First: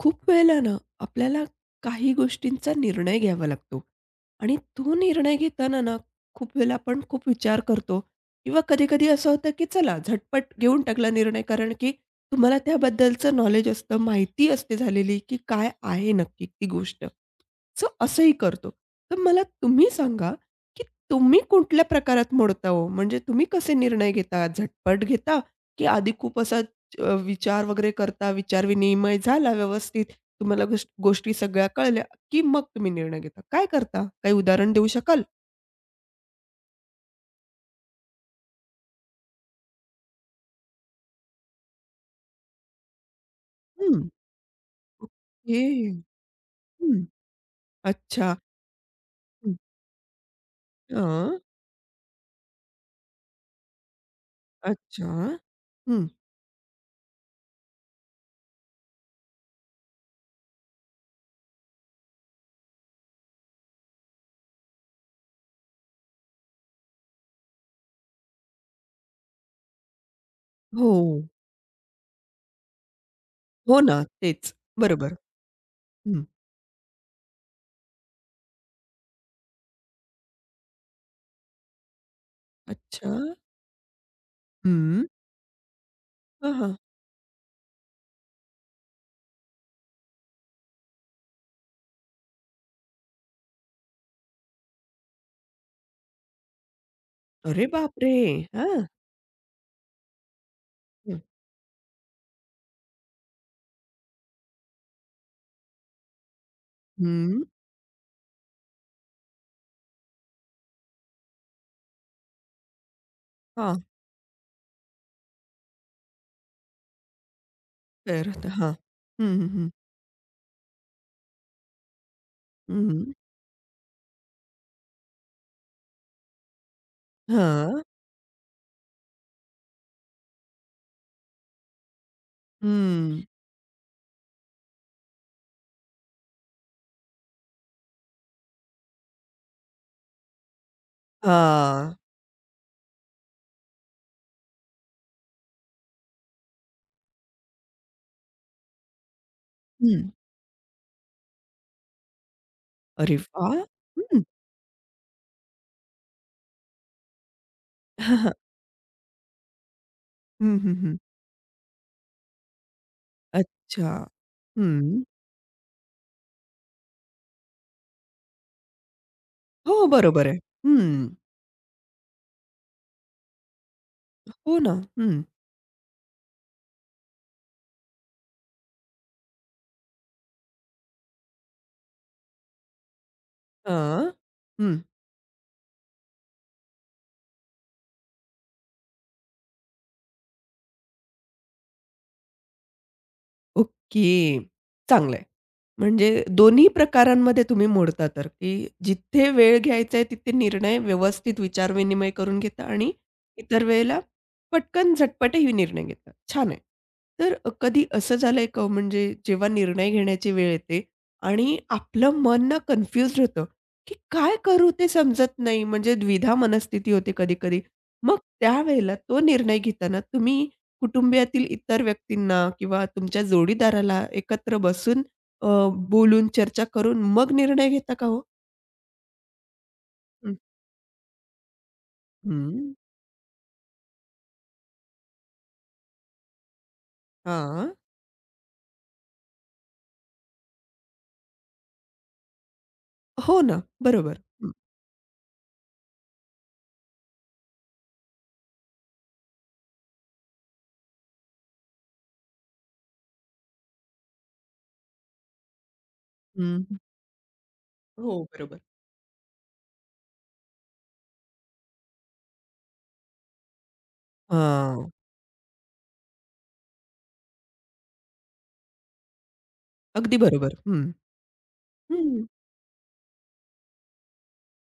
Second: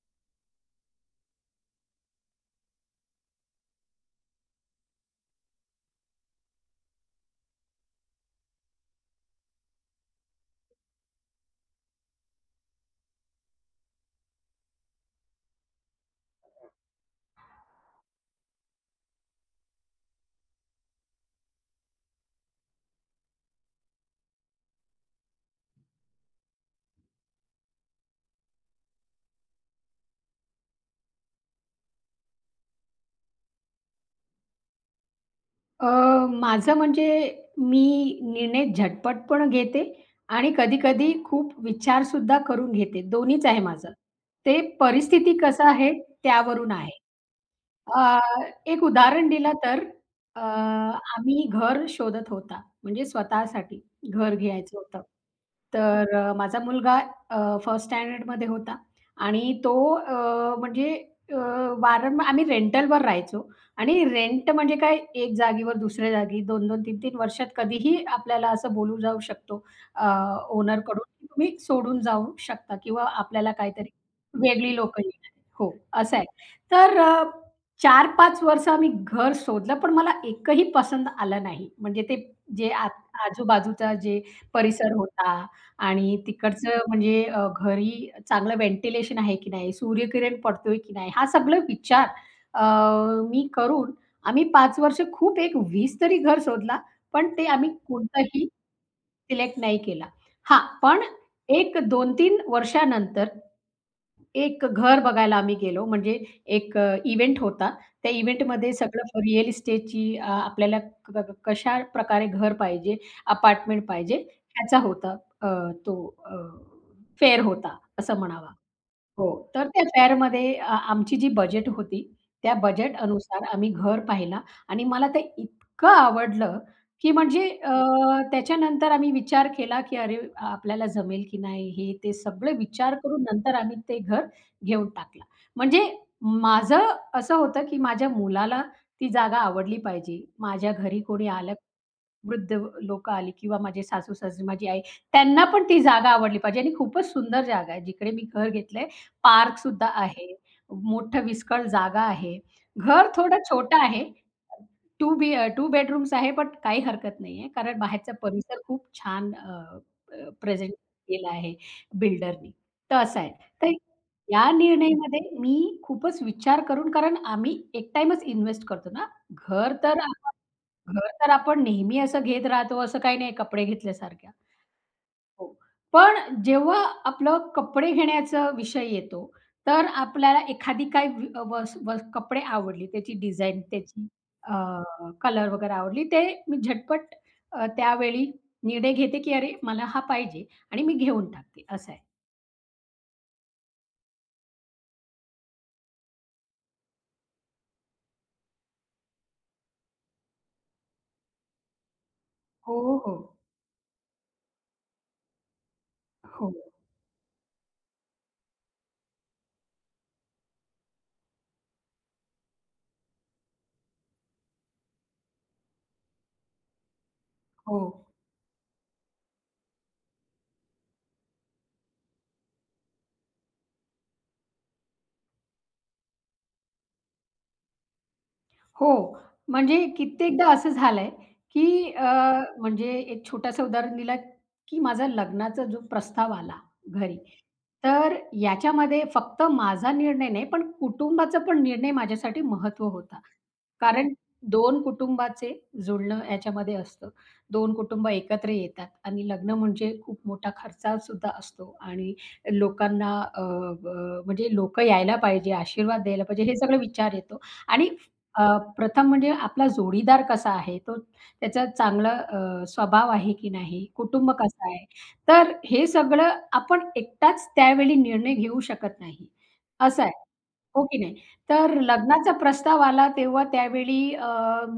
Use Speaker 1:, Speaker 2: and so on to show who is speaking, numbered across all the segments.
Speaker 1: खूप वेळेला ना आपल्याला काही गोष्टींचा निर्णय घ्यावा लागतो आणि तो निर्णय घेताना ना खूप वेळेला आपण खूप विचार करतो किंवा कधी-कधी असं होतं की चला झटपट घेऊन टाकला निर्णय कारण की तुम्हाला त्याबद्दलचं नॉलेज असतं, माहिती असते झालेली की काय आहे नक्की ती गोष्ट. सो असंही करतो. तर मला तुम्ही सांगा की तुम्ही कुठल्या प्रकारात मोडता हो? म्हणजे तुम्ही कसे निर्णय घेता? झटपट घेता की आधी खूप असा विचार वगैरे करता, विचार विनिमय झाला व्यवस्थित, तुम्हाला गोष्टी सगळ्या कळल्या, की मग तुम्ही निर्णय घेता. काय करता? काही उदाहरण देऊ शकाल?
Speaker 2: अ, माझं म्हणजे मी निर्णय झटपट पण घेते आणि कधी-कधी खूप विचारसुद्धा करून घेते. दोन्हीच आहे माझं.
Speaker 1: हं.
Speaker 2: ते परिस्थिती
Speaker 1: ओके.
Speaker 2: कसं आहे त्यावरून आहे.
Speaker 1: हं.
Speaker 2: अ,
Speaker 1: अच्छा.
Speaker 2: एक उदाहरण दिलं
Speaker 1: हं.
Speaker 2: तर आम्ही
Speaker 1: हां.
Speaker 2: घर शोधत होता म्हणजे स्वतःसाठी घर घ्यायचं होतं.
Speaker 1: अच्छा. हं.
Speaker 2: तर माझा मुलगा फर्स्ट स्टँडर्डमध्ये होता आणि तो म्हणजे अ, वारंवार आम्ही रेंटलवर राहायचो आणि रेंट म्हणजे काय, एक जागेवर दुसऱ्या जागी दोन 2 3-3 वर्षात कधीही आपल्याला असं बोलू जाऊ शकतो अ,
Speaker 1: हो.
Speaker 2: ओनरकडून, की तुम्ही सोडून जाऊ शकता किंवा आपल्याला
Speaker 1: हो
Speaker 2: काहीतरी
Speaker 1: ना. तेच.
Speaker 2: वेगळी लोकं
Speaker 1: बरोबर.
Speaker 2: येणार. हो, असं
Speaker 1: हं.
Speaker 2: आहे. तर 4-5 वर्ष आम्ही घर शोधलं, पण मला एकही पसंत आलं नाही. म्हणजे ते जे आ
Speaker 1: अच्छा.
Speaker 2: आजूबाजूचा जे परिसर
Speaker 1: हं.
Speaker 2: होता आणि
Speaker 1: हां, हां.
Speaker 2: तिकडचं म्हणजे घरी चांगलं व्हेंटिलेशन आहे की नाही, सूर्यकिरण पडतोय की नाही, हा सगळा विचार अ, मी करून आम्ही पाच वर्ष खूप एक 20 तरी घर शोधला, पण ते
Speaker 1: अरे
Speaker 2: आम्ही
Speaker 1: बापरे!
Speaker 2: कोणताही
Speaker 1: हां.
Speaker 2: सिलेक्ट नाही केला. हां, पण
Speaker 1: हं.
Speaker 2: एक 2-3 वर्षानंतर एक घर बघायला आम्ही गेलो. म्हणजे एक इव्हेंट
Speaker 1: हं.
Speaker 2: होता. त्या इव्हेंटमध्ये सगळं रिअल इस्टेटची आपल्याला क क कशा प्रकारे घर पाहिजे,
Speaker 1: हां.
Speaker 2: अपार्टमेंट पाहिजे ह्याचा होता अ, तो फेअर होता असं
Speaker 1: तर
Speaker 2: म्हणावा.
Speaker 1: हां.
Speaker 2: हो.
Speaker 1: हं, हं,
Speaker 2: तर
Speaker 1: हं.
Speaker 2: त्या फेअरमध्ये आमची जी बजेट होती, त्या बजेट
Speaker 1: हं.
Speaker 2: अनुसार आम्ही घर पाहिला आणि मला ते इतकं आवडलं, की म्हणजे
Speaker 1: हां.
Speaker 2: त्याच्यानंतर आम्ही विचार केला, की अरे आपल्याला जमेल की नाही हे ते सगळे विचार
Speaker 1: हं.
Speaker 2: करून नंतर आम्ही ते घर घेऊन टाकलं. म्हणजे माझं असं होतं, की माझ्या मुलाला ती जागा आवडली पाहिजे. माझ्या घरी कोणी आलं,
Speaker 1: हां.
Speaker 2: वृद्ध लोकं आली किंवा माझे सासू-सासरे, माझी आई, त्यांना पण ती जागा आवडली पाहिजे आणि खूपच सुंदर जागा आहे. जिकडे मी घर घेतलंय, पार्क सुद्धा
Speaker 1: हं.
Speaker 2: आहे. मोठं विस्कळ जागा आहे. घर
Speaker 1: अरे
Speaker 2: थोडं
Speaker 1: वाह!
Speaker 2: छोटं आहे.
Speaker 1: हं.
Speaker 2: टू बी बेडरूम्स आहे, पण काही हरकत नाहीये. कारण बाहेरचा
Speaker 1: हां, हां.
Speaker 2: परिसर खूप छान
Speaker 1: हं,
Speaker 2: प्रेझेंट
Speaker 1: हं, हं.
Speaker 2: केला आहे बिल्डरनी. तर असं आहे. तर
Speaker 1: अच्छा.
Speaker 2: या
Speaker 1: हं.
Speaker 2: निर्णयामध्ये मी खूपच विचार करून, कारण आम्ही एक टाईमच इन्व्हेस्ट करतो ना. घर
Speaker 1: हो,
Speaker 2: तर
Speaker 1: बरोबर आहे.
Speaker 2: घर
Speaker 1: हं.
Speaker 2: तर आपण नेहमी असं घेत राहतो, असं काही नाही कपडे घेतल्यासारख्या.
Speaker 1: हो ना. हं.
Speaker 2: हो. पण जेव्हा आपलं कपडे घेण्याचा विषय येतो, तर आपल्याला एखादी काही वी वस वस कपडे आवडली, त्याची डिझाइन, त्याची
Speaker 1: हां. हं.
Speaker 2: कलर वगैरे आवडली, ते मी झटपट त्यावेळी निर्णय घेते, की "अरे, मला हा पाहिजे" आणि मी घेऊन टाकते, असं आहे.
Speaker 1: ओके. चांगलं आहे. म्हणजे दोन्ही प्रकारांमध्ये तुम्ही मोडता तर, की जिथे वेळ घ्यायचा आहे तिथे निर्णय व्यवस्थित विचार-विनिमय करून घेता
Speaker 2: हो,
Speaker 1: आणि
Speaker 2: हो.
Speaker 1: इतर वेळेला पटकन झटपटही निर्णय घेता. छान
Speaker 2: हो,
Speaker 1: आहे. तर कधी असं झालंय का हो म्हणजे जेव्हा निर्णय घेण्याची वेळ येते आणि आपलं मन ना कन्फ्यूज्ड होतं, की काय करू ते समजत नाही म्हणजे द्विधा मनस्थिती होते कधी-कधी.
Speaker 2: हो.
Speaker 1: मग त्यावेळेला तो निर्णय घेताना तुम्ही कुटुंबियातील इतर व्यक्तींना किंवा तुमच्या जोडीदाराला एकत्र बसून अ, बोलून, चर्चा करून मग निर्णय घेता का हो?
Speaker 2: हो. म्हणजे
Speaker 1: हं.
Speaker 2: कित्येकदा असं झालंय, की
Speaker 1: हं.
Speaker 2: म्हणजे एक छोटंसं उदाहरण दिलं, की माझा लग्नाचा जो प्रस्ताव आला घरी,
Speaker 1: हां.
Speaker 2: तर याच्यामध्ये फक्त माझा निर्णय नाही, पण कुटुंबाचा पण निर्णय माझ्यासाठी महत्त्व होता.
Speaker 1: हो ना.
Speaker 2: कारण
Speaker 1: बरोबर. हं.
Speaker 2: दोन कुटुंबाचे जुळणं याच्यामध्ये असतं. 2 कुटुंब एकत्र येतात आणि लग्न म्हणजे खूप मोठा खर्चासुद्धा असतो आणि लोकांना अ, अ, म्हणजे लोकं यायला पाहिजे, आशीर्वाद द्यायला पाहिजे, हे
Speaker 1: हं.
Speaker 2: सगळं विचार येतो आणि
Speaker 1: हो, बरोबर.
Speaker 2: प्रथम म्हणजे आपला जोडीदार कसा आहे, त्याचा चांगला स्वभाव आहे की नाही, कुटुंब कसं आहे.
Speaker 1: हां.
Speaker 2: तर हे सगळं आपण एकटाच त्यावेळी निर्णय घेऊ शकत नाही, असं आहे.
Speaker 1: अगदी बरोबर.
Speaker 2: हो
Speaker 1: हं.
Speaker 2: की नाही? तर
Speaker 1: हं.
Speaker 2: लग्नाचा प्रस्ताव आला तेव्हा त्यावेळी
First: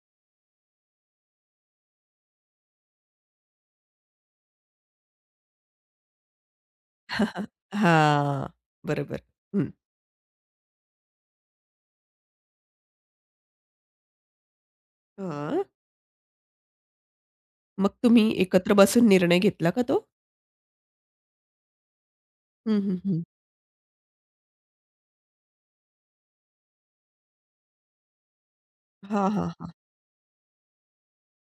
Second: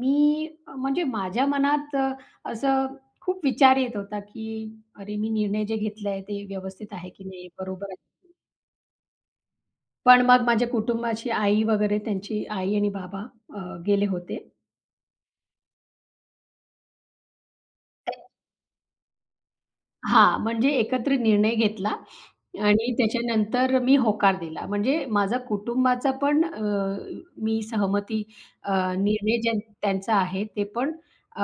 Speaker 2: मी म्हणजे माझ्या मनात असं खूप विचार येत होता, की अरे मी निर्णय जे घेतलाय ते व्यवस्थित आहे की नाही, बरोबर आहे.
Speaker 1: हां. बरोबर. हं.
Speaker 2: पण मग माझ्या कुटुंबाची आई वगैरे त्यांची आई आणि बाबा अ, गेले होते.
Speaker 1: हां. मग तुम्ही एकत्र बसून निर्णय घेतला का तो?
Speaker 2: हां, म्हणजे एकत्रित निर्णय घेतला
Speaker 1: हं,
Speaker 2: आणि
Speaker 1: हं, हं.
Speaker 2: त्याच्यानंतर मी होकार दिला. म्हणजे माझा कुटुंबाचा पण मी सहमती अ,
Speaker 1: हां,
Speaker 2: निर्णय
Speaker 1: हां,
Speaker 2: ज्या
Speaker 1: हां.
Speaker 2: त्यांचा आहे ते पण अ,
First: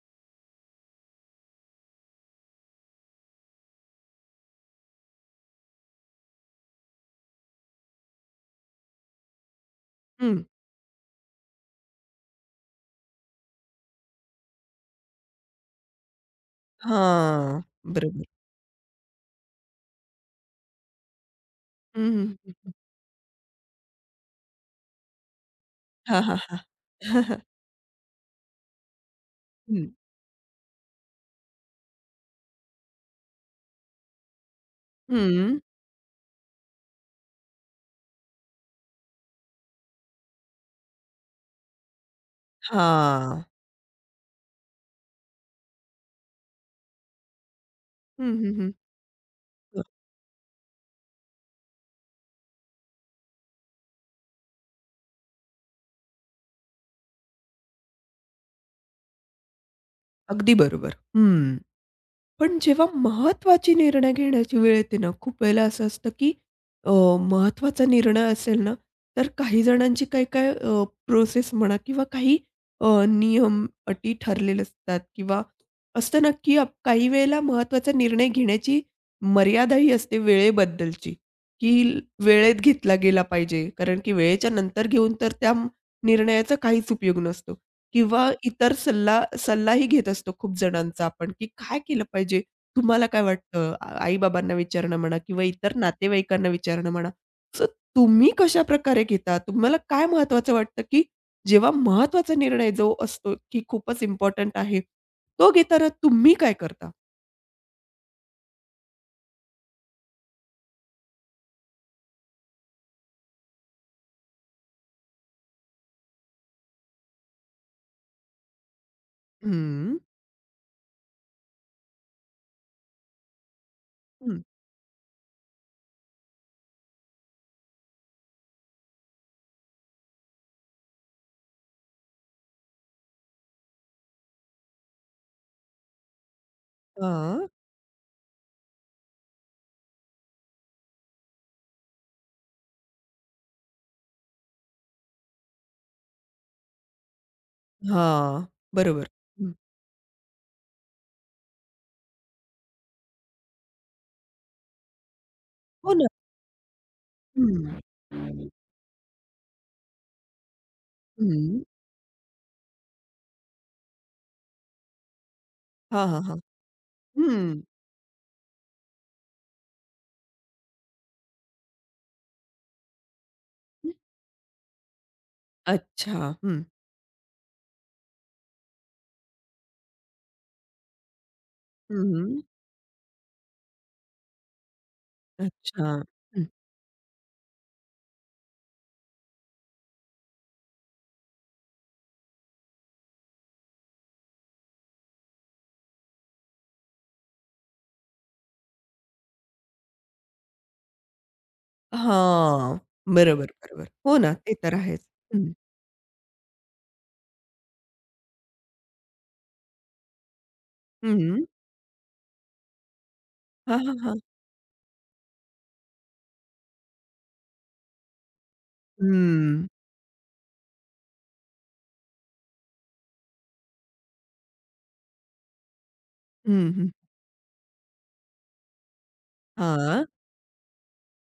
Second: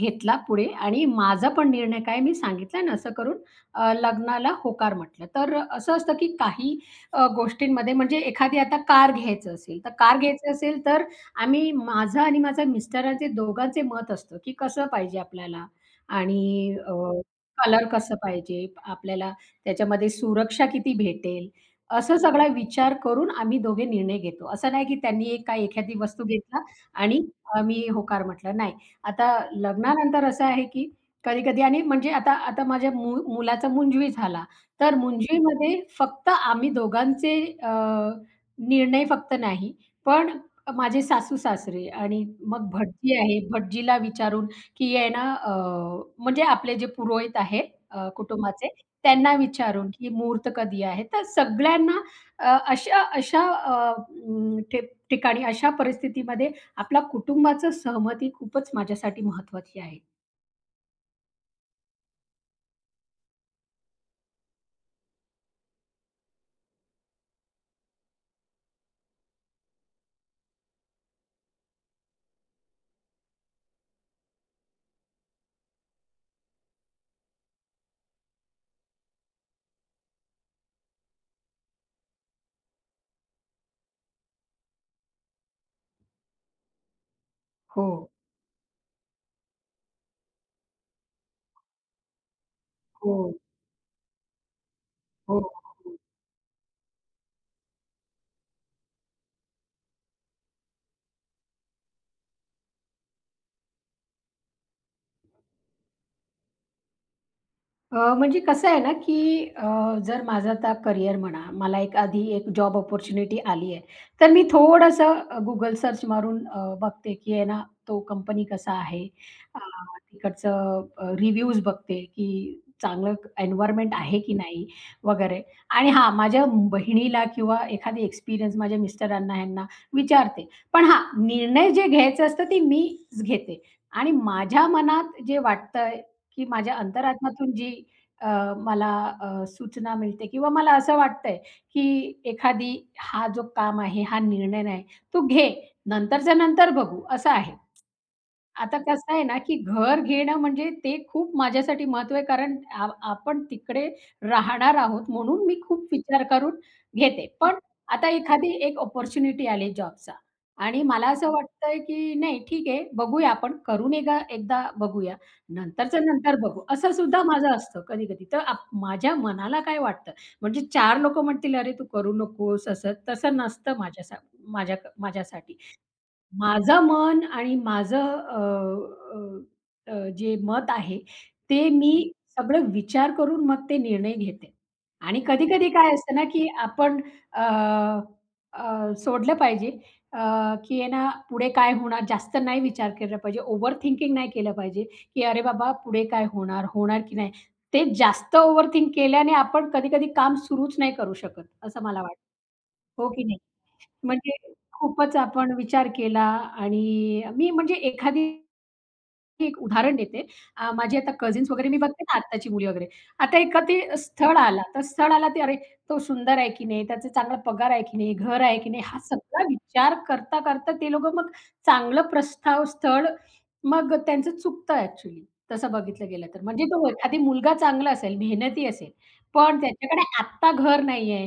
Speaker 2: घेतला पुढे आणि माझा पण निर्णय काय मी सांगितला आणि असं करून लग्नाला होकार म्हटलं. तर असं असतं की काही गोष्टींमध्ये म्हणजे एखादी आता कार घ्यायचं असेल, तर कार
Speaker 1: हं.
Speaker 2: घ्यायचं असेल तर आम्ही माझं आणि माझ्या मिस्टरांचे दोघांचे मत असतं की कसं पाहिजे आपल्याला आणि
Speaker 1: हां.
Speaker 2: कलर कसं
Speaker 1: बरोबर.
Speaker 2: पाहिजे? आपल्याला त्याच्यामध्ये सुरक्षा किती भेटेल?
Speaker 1: हं,
Speaker 2: असं
Speaker 1: हं,
Speaker 2: सगळा
Speaker 1: हं, हं.
Speaker 2: विचार करून आम्ही दोघे निर्णय घेतो. असं नाही की त्यांनी एक काय एखादी
Speaker 1: हां,
Speaker 2: वस्तू
Speaker 1: हां, हां.
Speaker 2: घेतला आणि मी होकार म्हटलं. नाही. आता
Speaker 1: हं.
Speaker 2: लग्नानंतर असं आहे, की कधी-कधी आणि म्हणजे आता आता माझ्या मुलाचा मुंजवी झाला. तर
Speaker 1: हं.
Speaker 2: मुंजवीमध्ये फक्त आम्ही दोघांचे अ, निर्णय फक्त नाही, पण माझे सासू-सासरे आणि मग भटजी आहे.
Speaker 1: हां.
Speaker 2: भटजीला विचारून की आहे ना, म्हणजे आपले जे पुरोहित आहेत, अ, हं.
Speaker 1: हं, हं,
Speaker 2: कुटुंबाचे,
Speaker 1: हं.
Speaker 2: त्यांना विचारून की मुहूर्त कधी आहे? तर सगळ्यांना अशा अशा ठिकाणी अशा परिस्थितीमध्ये आपला कुटुंबाचं सहमती खूपच माझ्यासाठी महत्त्वाची आहे.
Speaker 1: अगदी बरोबर. हं. पण जेव्हा महत्त्वाची निर्णय घेण्याची वेळ येते ना, खूप वेळेला असं असतं, की अ, महत्त्वाचा निर्णय असेल ना, तर काही जणांची काय-काय प्रोसेस म्हणा किंवा काही नियम, अटी ठरलेले असतात किंवा असतं ना, की आप काही वेळेला महत्त्वाचा निर्णय घेण्याची मर्यादाही असते वेळेबद्दलची, की वेळेत घेतला गेला पाहिजे. कारण की वेळेच्या नंतर घेऊन तर त्या निर्णयाचा काहीच उपयोग नसतो.
Speaker 2: हो,
Speaker 1: किंवा इतर सल्लाही घेत असतो खूप जणांचा आपण, की काय केलं पाहिजे? तुम्हाला
Speaker 2: हो,
Speaker 1: काय वाटतं? आई-बाबांना विचारणं म्हणा
Speaker 2: हो,
Speaker 1: किंवा इतर
Speaker 2: हो.
Speaker 1: नातेवाईकांना विचारणं म्हणा. सो तुम्ही कशाप्रकारे घेता? तुम्हाला काय महत्त्वाचं वाटतं, की जेव्हा महत्त्वाचा निर्णय जो असतो, की खूपच इम्पोर्टंट आहे, तो घेताना तुम्ही काय करता?
Speaker 2: म्हणजे कसं आहे ना, की जर माझं आता करिअर म्हणा, मला एक आधी एक जॉब अपॉर्च्युनिटी आली आहे, तर मी थोडंसं Google सर्च मारून बघते, की आहे ना, तो कंपनी कसा आहे. अ,
Speaker 1: हं,
Speaker 2: तिकडचं रिव्ह्यूज बघते, की चांगलं एन्व्हायर्नमेंट आहे की
Speaker 1: हं.
Speaker 2: नाही वगैरे. आणि हां, माझ्या बहिणीला किंवा एखादी एक्सपिरियन्स माझ्या मिस्टरांना, ह्यांना विचारते. पण हां, निर्णय जे घ्यायचे असतं ते मीच घेते आणि माझ्या मनात जे वाटतं, की माझ्या
Speaker 1: हां,
Speaker 2: अंतरात्म्यातून जी मला सूचना मिळते किंवा मला असं वाटतंय, की एखादी हा जो काम आहे, हा निर्णय नाही, तू घे. नंतरच्या नंतर बघू, असं आहे.
Speaker 1: हां.
Speaker 2: आता
Speaker 1: बरोबर.
Speaker 2: कसं आहे ना,
Speaker 1: हं.
Speaker 2: की घर घेणं म्हणजे ते खूप माझ्यासाठी महत्त्व आहे, कारण आपण तिकडे राहणार आहोत, म्हणून मी खूप
Speaker 1: हो ना.
Speaker 2: विचार करून घेते. हं. पण
Speaker 1: हं.
Speaker 2: आता एखादी एक अपॉर्च्युनिटी आली जॉबचा आणि मला असं
Speaker 1: हं.
Speaker 2: वाटतंय, की नाही ठीक आहे, बघूया आपण करून एका एकदा बघूया. नंतरचं
Speaker 1: हां, हां,
Speaker 2: नंतर
Speaker 1: हां.
Speaker 2: बघू. असं सुद्धा माझं
Speaker 1: हं.
Speaker 2: असतं कधी-कधी. तर माझ्या मनाला काय वाटतं म्हणजे 4 लोकं म्हणतील, "अरे, तू करू नकोस," असं तसं नसतं माझ्यासाठी.
Speaker 1: अच्छा. हं.
Speaker 2: माझं मन आणि माझं अ, अ, अ, जे मत आहे, ते
Speaker 1: हं,
Speaker 2: मी
Speaker 1: हं.
Speaker 2: सगळं विचार करून मग ते निर्णय घेते. आणि कधी-कधी
Speaker 1: अच्छा.
Speaker 2: काय असतं ना, की
Speaker 1: हं.
Speaker 2: आपण अ, अ, सोडलं पाहिजे, अ, की आहे ना, पुढे काय होणार जास्त नाही विचार केला पाहिजे. ओव्हर थिंकिंग नाही केलं पाहिजे, की "अरे बाबा, पुढे काय होणार? होणार की नाही?" ते जास्त ओव्हर थिंक केल्याने आपण कधी-कधी काम सुरूच नाही करू शकत, असं मला वाटतं.
Speaker 1: हां.
Speaker 2: हो की नाही?
Speaker 1: बरोबर, बरोबर. हो ना,
Speaker 2: म्हणजे
Speaker 1: ते तर आहेच.
Speaker 2: खूपच
Speaker 1: हं.
Speaker 2: आपण विचार केला आणि मी म्हणजे एखादी मी एक उदाहरण देते. माझी आता
Speaker 1: हं.
Speaker 2: कझिन्स वगैरे मी बघते ना आत्ताची मुली वगैरे. आता एका ते
Speaker 1: हां, हां, हां.
Speaker 2: स्थळ आला, तर स्थळ आला ते अरे, तो सुंदर आहे की नाही? त्याचा चांगला पगार आहे की नाही? घर आहे की नाही? हा सगळा
Speaker 1: हं.
Speaker 2: विचार करता, करता ते लोकं मग चांगलं प्रस्ताव, स्थळ मग त्यांचं चुकतं ॲक्चुअली तसं बघितलं गेलं तर. म्हणजे
Speaker 1: हं,
Speaker 2: तो
Speaker 1: हं.
Speaker 2: एखादी मुलगा चांगला असेल, मेहनती असेल, पण त्याच्याकडे
Speaker 1: हां.
Speaker 2: आत्ता घर नाहीये.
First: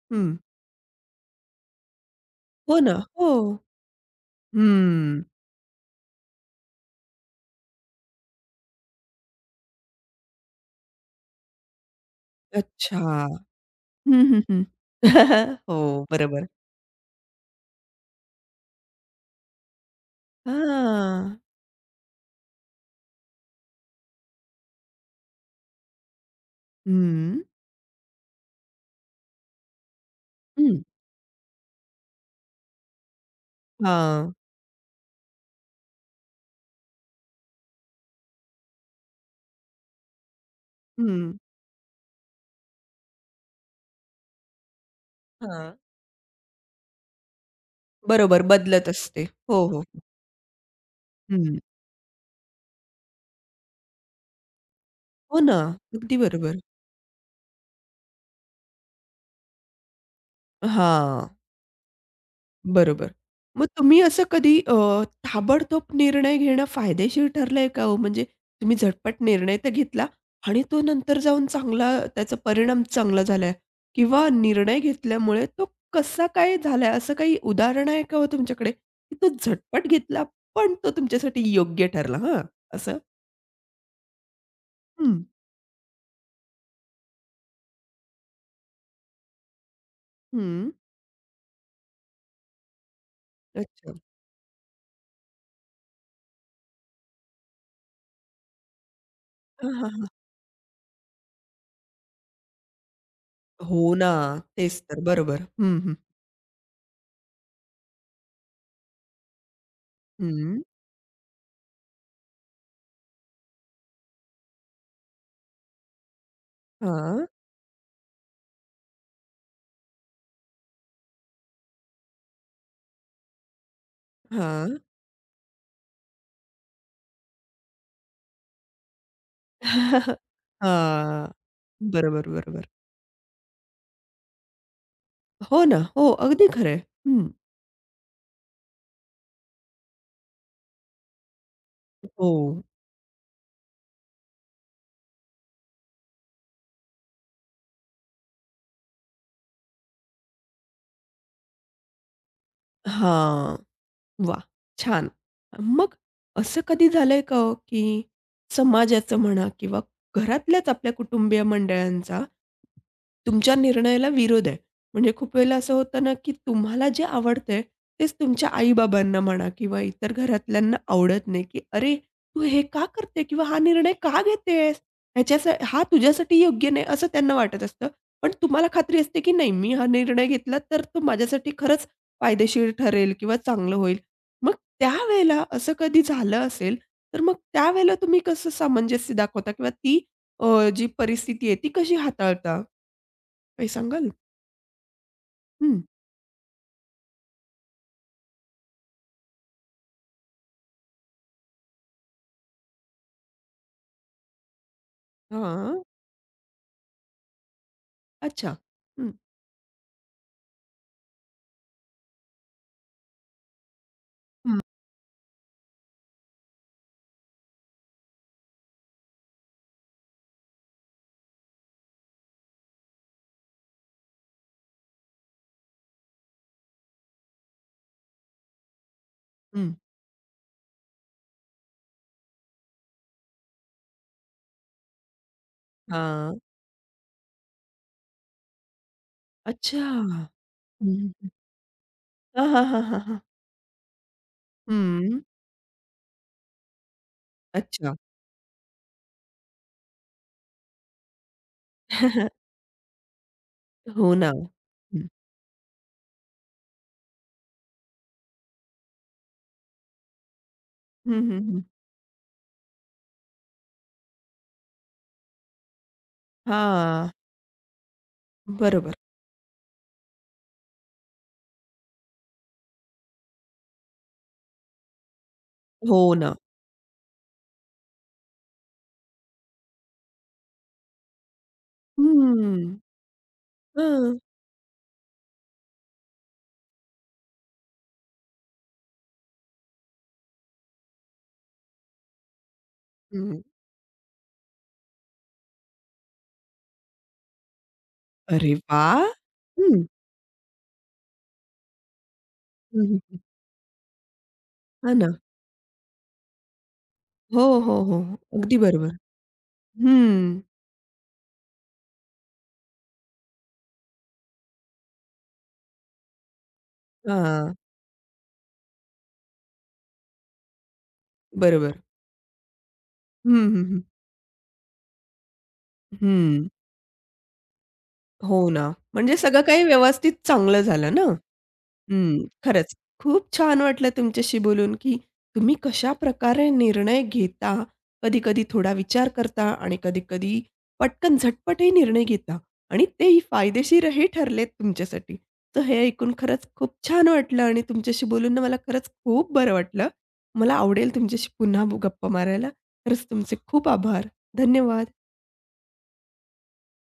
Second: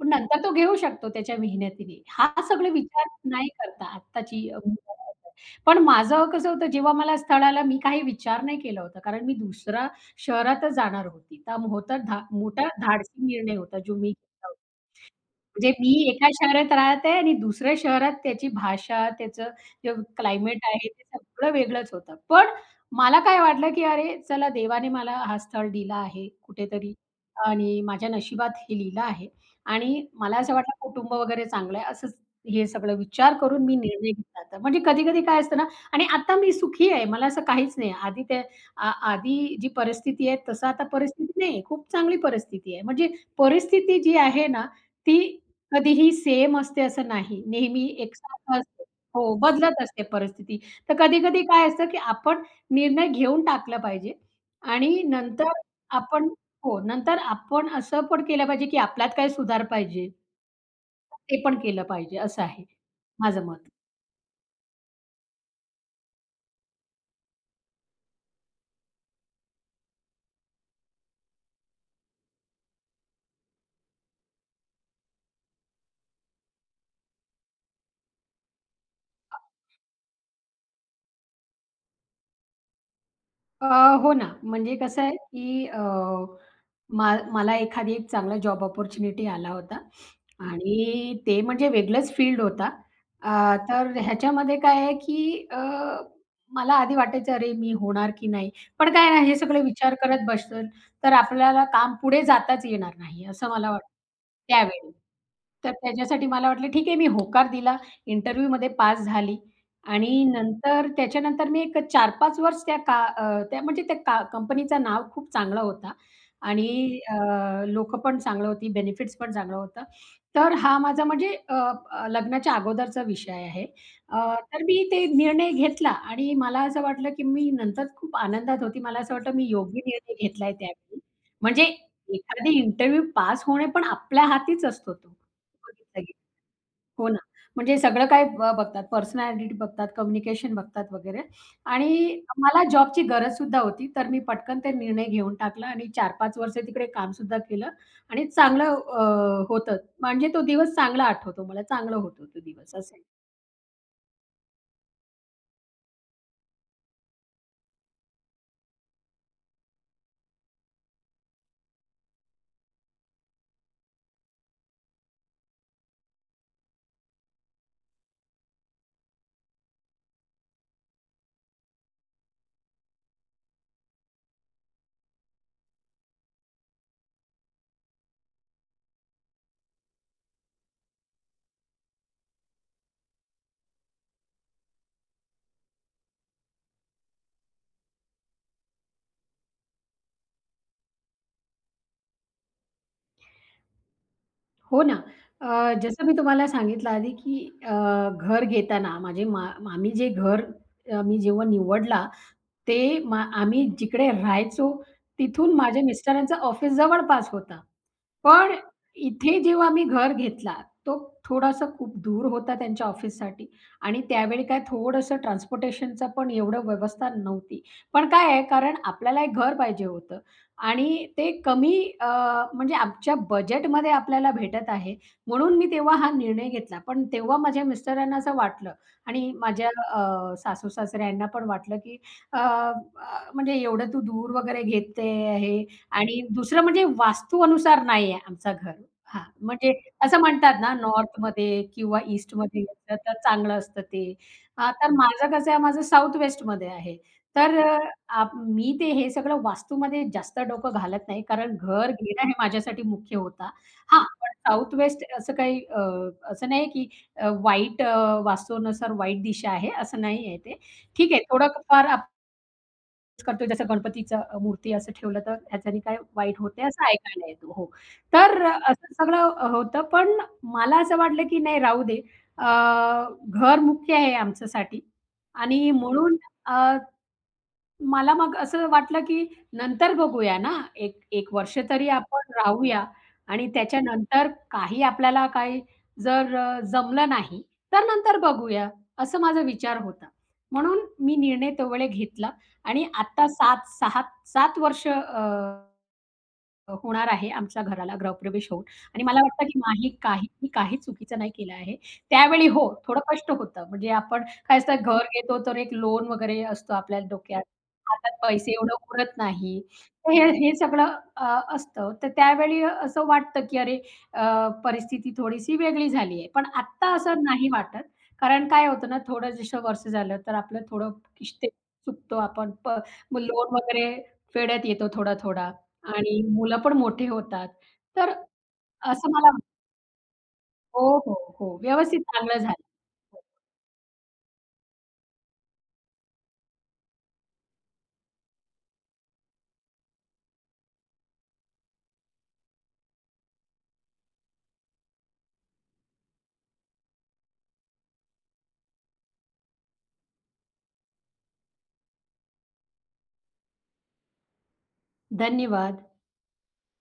Speaker 2: पण
Speaker 1: हं.
Speaker 2: नंतर तो घेऊ शकतो त्याच्या मेहनतीने. हा सगळे
Speaker 1: हो ना.
Speaker 2: विचार
Speaker 1: हो.
Speaker 2: नाही करता आत्ताची मुलं.
Speaker 1: हं.
Speaker 2: पण माझं कसं होतं जेव्हा मला स्थळाला मी काही विचार नाही केला होता. कारण मी दुसऱ्या शहरातच जाणार होती. तर होतं मोठा
Speaker 1: अच्छा.
Speaker 2: धाडसी निर्णय होता जो मी
Speaker 1: हं, हं,
Speaker 2: घेतला होता.
Speaker 1: हं.
Speaker 2: म्हणजे
Speaker 1: हो,
Speaker 2: मी एका
Speaker 1: बरोबर.
Speaker 2: शहरात राहते आणि दुसऱ्या शहरात त्याची भाषा, त्याचं जे क्लायमेट आहे, ते
Speaker 1: हां.
Speaker 2: सगळं वेगळंच होतं. पण मला काय वाटलं, की अरे चला देवाने मला हा स्थळ दिला आहे कुठेतरी
Speaker 1: हं.
Speaker 2: आणि माझ्या नशिबात हे लिहिलं आहे आणि मला असं वाटलं
Speaker 1: हं.
Speaker 2: कुटुंब वगैरे चांगलं आहे. असंच हे सगळं विचार करून मी निर्णय
Speaker 1: हां.
Speaker 2: घेतला होता. म्हणजे कधी-कधी काय असतं ना, आणि आता मी सुखी आहे. मला असं काहीच नाही. आधी ते आधी जी परिस्थिती आहे तसं आता
Speaker 1: हं.
Speaker 2: परिस्थिती नाही, खूप चांगली परिस्थिती आहे. म्हणजे परिस्थिती जी आहे ना, ती
Speaker 1: हां.
Speaker 2: कधीही सेम असते असं नाही. नेहमी
Speaker 1: बरोबर
Speaker 2: एकसारखं असते.
Speaker 1: बदलत असते.
Speaker 2: हो,
Speaker 1: हो, हो,
Speaker 2: बदलत
Speaker 1: हो.
Speaker 2: असते परिस्थिती. तर कधी-कधी
Speaker 1: हं.
Speaker 2: काय असतं, की आपण निर्णय घेऊन टाकला पाहिजे आणि
Speaker 1: हो
Speaker 2: नंतर
Speaker 1: ना, अगदी
Speaker 2: आपण
Speaker 1: बरोबर.
Speaker 2: हो, नंतर आपण असं पण केलं पाहिजे, की आपल्यात काही सुधार पाहिजे.
Speaker 1: हां.
Speaker 2: ते पण केलं पाहिजे असं आहे
Speaker 1: बरोबर.
Speaker 2: माझं मत.
Speaker 1: मग तुम्ही असं कधी ताबडतोब निर्णय घेणं फायदेशीर ठरलंय का हो? म्हणजे तुम्ही झटपट निर्णय तर घेतला आणि तो नंतर जाऊन चांगला त्याचा परिणाम चांगला झालाय किंवा निर्णय घेतल्यामुळे तो कसा काय झालाय, असं काही उदाहरण आहे का हो तुमच्याकडे? की तो झटपट घेतला, पण तो तुमच्यासाठी योग्य ठरला हां, असं?
Speaker 2: अ, हो ना. म्हणजे कसं
Speaker 1: हं,
Speaker 2: आहे, की मला एखादी एक चांगला जॉब अपॉर्च्युनिटी आला होता
Speaker 1: हं.
Speaker 2: आणि ते म्हणजे वेगळंच फील्ड होता. अ, तर
Speaker 1: अच्छा.
Speaker 2: ह्याच्यामध्ये काय आहे, की मला आधी वाटायचं, "अरे, मी होणार की नाही?" पण काय ना, हे सगळे
Speaker 1: हां, हां,
Speaker 2: विचार
Speaker 1: हां.
Speaker 2: करत बसलं, तर आपल्याला काम पुढे जाताच येणार नाही, असं मला
Speaker 1: हो
Speaker 2: वाटतं.
Speaker 1: ना. तेच
Speaker 2: त्यावेळी.
Speaker 1: तर. बरोबर.
Speaker 2: तर
Speaker 1: हं, हं.
Speaker 2: त्याच्यासाठी मला वाटलं ठीक आहे, मी होकार दिला. इंटरव्ह्यूमध्ये पास झाली आणि
Speaker 1: हं.
Speaker 2: नंतर त्याच्यानंतर मी एक 4-5 वर्ष त्या का त्या म्हणजे त्या का कंपनीचं नाव खूप चांगला होता आणि
Speaker 1: हां,
Speaker 2: लोकं पण चांगलं होती, बेनिफिट्स पण चांगलं होतं. तर हा माझा म्हणजे अ, अ, लग्नाच्या अगोदरचा विषय आहे. अ, तर
Speaker 1: हां.
Speaker 2: मी ते निर्णय घेतला आणि मला असं वाटलं, की मी नंतर खूप आनंदात होती. मला असं वाटलं मी योग्य निर्णय घेतलाय त्यावेळी.
Speaker 1: हां.
Speaker 2: म्हणजे
Speaker 1: बरोबर,
Speaker 2: एखादी
Speaker 1: बरोबर.
Speaker 2: इंटरव्ह्यू पास होणे पण आपल्या हातीच असतो तो.
Speaker 1: हो ना.
Speaker 2: बघितलं
Speaker 1: हो,
Speaker 2: गेलं.
Speaker 1: अगदी खरं आहे.
Speaker 2: हो ना. म्हणजे सगळं काही बघतात, पर्सनॅलिटी बघतात, कम्युनिकेशन बघतात वगैरे आणि
Speaker 1: हो.
Speaker 2: मला जॉबची गरजसुद्धा होती, तर मी पटकन ते निर्णय घेऊन टाकला आणि 4-5 वर्ष तिकडे कामसुद्धा केलं आणि चांगलं होतं. म्हणजे तो दिवस चांगला आठवतो मला, चांगलं होतं तो दिवस असं.
Speaker 1: हां. वाह! छान. मग असं कधी झालंय का हो, की समाजाचं म्हणा किंवा घरातल्याच आपल्या कुटुंबीय मंडळांचा तुमच्या निर्णयाला विरोध आहे? म्हणजे खूप वेळेला असं होतं ना, की तुम्हाला जे आवडतंय तेच तुमच्या आई-बाबांना म्हणा किंवा इतर घरातल्यांना आवडत नाही, की "अरे, तू हे का करते? किंवा हा निर्णय का घेतेस? हा तुझ्यासाठी योग्य नाही," असं त्यांना वाटत असतं. पण तुम्हाला खात्री असते, की नाही मी हा निर्णय घेतला तर तो माझ्यासाठी खरंच फायदेशीर ठरेल किंवा चांगलं होईल. मग त्यावेळेला असं कधी झालं असेल, तर मग त्यावेळेला तुम्ही कसं सामंजस्य दाखवता किंवा ती अ, जी परिस्थिती आहे ती कशी हाताळता? काही सांगाल?
Speaker 2: हो ना.
Speaker 1: हं.
Speaker 2: जसं मी तुम्हाला सांगितलं आधी, की घर घेताना माझे मा आम्ही जे घर मी जेव्हा निवडला, ते आम्ही जिकडे राहायचो, तिथून
Speaker 1: हां.
Speaker 2: माझ्या मिस्टरांचं ऑफिस जवळपास होता, पण
Speaker 1: अच्छा. हं.
Speaker 2: इथे जेव्हा आम्ही घर घेतला, तो थोडासा खूप दूर होता त्यांच्या ऑफिससाठी आणि त्यावेळी
Speaker 1: हं.
Speaker 2: काय थोडंसं ट्रान्सपोर्टेशनचं पण एवढं व्यवस्था नव्हती. पण काय आहे, कारण आपल्याला एक घर पाहिजे होतं आणि ते कमी अ, म्हणजे आमच्या बजेटमध्ये आपल्याला भेटत आहे, म्हणून मी तेव्हा हा निर्णय घेतला. पण तेव्हा माझ्या मिस्टरांना असं वाटलं आणि माझ्या
Speaker 1: हं.
Speaker 2: सासू-सासरे यांना पण वाटलं, की अ, अ, म्हणजे एवढं तू दूर वगैरे घेते आहे आणि
Speaker 1: हां.
Speaker 2: दुसरं म्हणजे वास्तूनुसार नाही आहे आमचं घर. हां, म्हणजे
Speaker 1: अच्छा.
Speaker 2: असं म्हणतात ना
Speaker 1: हं.
Speaker 2: नॉर्थमध्ये किंवा
Speaker 1: हां,
Speaker 2: ईस्टमध्ये
Speaker 1: हां, हां, हां,
Speaker 2: तर
Speaker 1: हां.
Speaker 2: चांगलं असतं ते. तर
Speaker 1: हं.
Speaker 2: माझं कसं आहे, माझं साउथ वेस्टमध्ये आहे. तर अ,
Speaker 1: अच्छा.
Speaker 2: आप मी ते हे सगळं वास्तूमध्ये जास्त डोकं घालत नाही, कारण घर घेणं हे माझ्यासाठी मुख्य होता. हां,
Speaker 1: हो ना.
Speaker 2: पण साउथ वेस्ट
Speaker 1: हं.
Speaker 2: असं काही असं नाही की वाईट वास्तूनुसार वाईट दिशा आहे, असं नाही आहे ते.
Speaker 1: हं,
Speaker 2: ठीक आहे,
Speaker 1: हं, हं.
Speaker 2: थोडंफार आपण करतो जसं गणपतीचं मूर्ती असं ठेवलं तर ह्याच्याने काय वाईट होते असं
Speaker 1: हां.
Speaker 2: ऐकायला येतो. हो, तर असं
Speaker 1: बरोबर.
Speaker 2: सगळं होतं, पण मला असं वाटलं की नाही, राहू दे. अ, घर मुख्य आहे आमच्यासाठी आणि
Speaker 1: हो
Speaker 2: म्हणून
Speaker 1: ना.
Speaker 2: अ, मला मग असं वाटलं, की नंतर बघूया ना, एक 1 वर्ष तरी आपण
Speaker 1: हं.
Speaker 2: राहूया आणि
Speaker 1: हं.
Speaker 2: त्याच्यानंतर काही आपल्याला काही जर जमलं नाही, तर नंतर बघूया, असं माझा विचार होता. म्हणून मी निर्णय त्यावेळी घेतला आणि आत्ता
Speaker 1: हं.
Speaker 2: 7, 6, 7 वर्ष अ अ, होणार आहे आमच्या घराला गृहप्रवेश
Speaker 1: अरे
Speaker 2: होऊन आणि
Speaker 1: वाह!
Speaker 2: मला वाटतं की
Speaker 1: हं.
Speaker 2: नाही, काही मी काही चुकीचं नाही केलं आहे. त्यावेळी हो,
Speaker 1: हं,
Speaker 2: थोडं
Speaker 1: हं.
Speaker 2: कष्ट होतं. म्हणजे आपण काय असतं,
Speaker 1: हां
Speaker 2: घर
Speaker 1: ना.
Speaker 2: घेतो तर एक लोन वगैरे असतो आपल्या
Speaker 1: हो,
Speaker 2: डोक्यात.
Speaker 1: हो, हो.
Speaker 2: हातात पैसे
Speaker 1: अगदी
Speaker 2: एवढं
Speaker 1: बरोबर.
Speaker 2: उरत नाही. तर हे
Speaker 1: हं.
Speaker 2: हे सगळं असतं. तर त्यावेळी असं वाटतं की अरे परिस्थिती थोडीशी वेगळी झाली आहे. पण आत्ता असं नाही
Speaker 1: हां,
Speaker 2: वाटत. कारण काय होतं ना, थोडं जसं वर्ष झालं तर आपलं थोडं किस्ते
Speaker 1: बरोबर.
Speaker 2: चुकतो आपण.
Speaker 1: हं,
Speaker 2: लोन
Speaker 1: हं, हं.
Speaker 2: वगैरे फेडत येतो थोडा-थोडा. आणि
Speaker 1: हं.
Speaker 2: मुलं पण मोठे होतात. तर
Speaker 1: हो ना.
Speaker 2: असं
Speaker 1: म्हणजे
Speaker 2: मला
Speaker 1: सगळं काही व्यवस्थित चांगलं
Speaker 2: हो,
Speaker 1: झालं ना?
Speaker 2: हो, हो. व्यवस्थित
Speaker 1: हं,
Speaker 2: चांगलं झालं.
Speaker 1: खरंच. खूप छान वाटलं तुमच्याशी बोलून, की तुम्ही कशा प्रकारे निर्णय घेता. कधी-कधी थोडा विचार करता आणि कधी-कधी पटकन झटपटही निर्णय घेता आणि तेही फायदेशीरही ठरलेत तुमच्यासाठी. तर हे ऐकून खरंच खूप छान वाटलं आणि तुमच्याशी बोलून ना मला खरंच खूप बरं वाटलं. मला आवडेल तुमच्याशी पुन्हा गप्पा मारायला. खरंच तुमचे खूप आभार. धन्यवाद.
Speaker 2: धन्यवाद.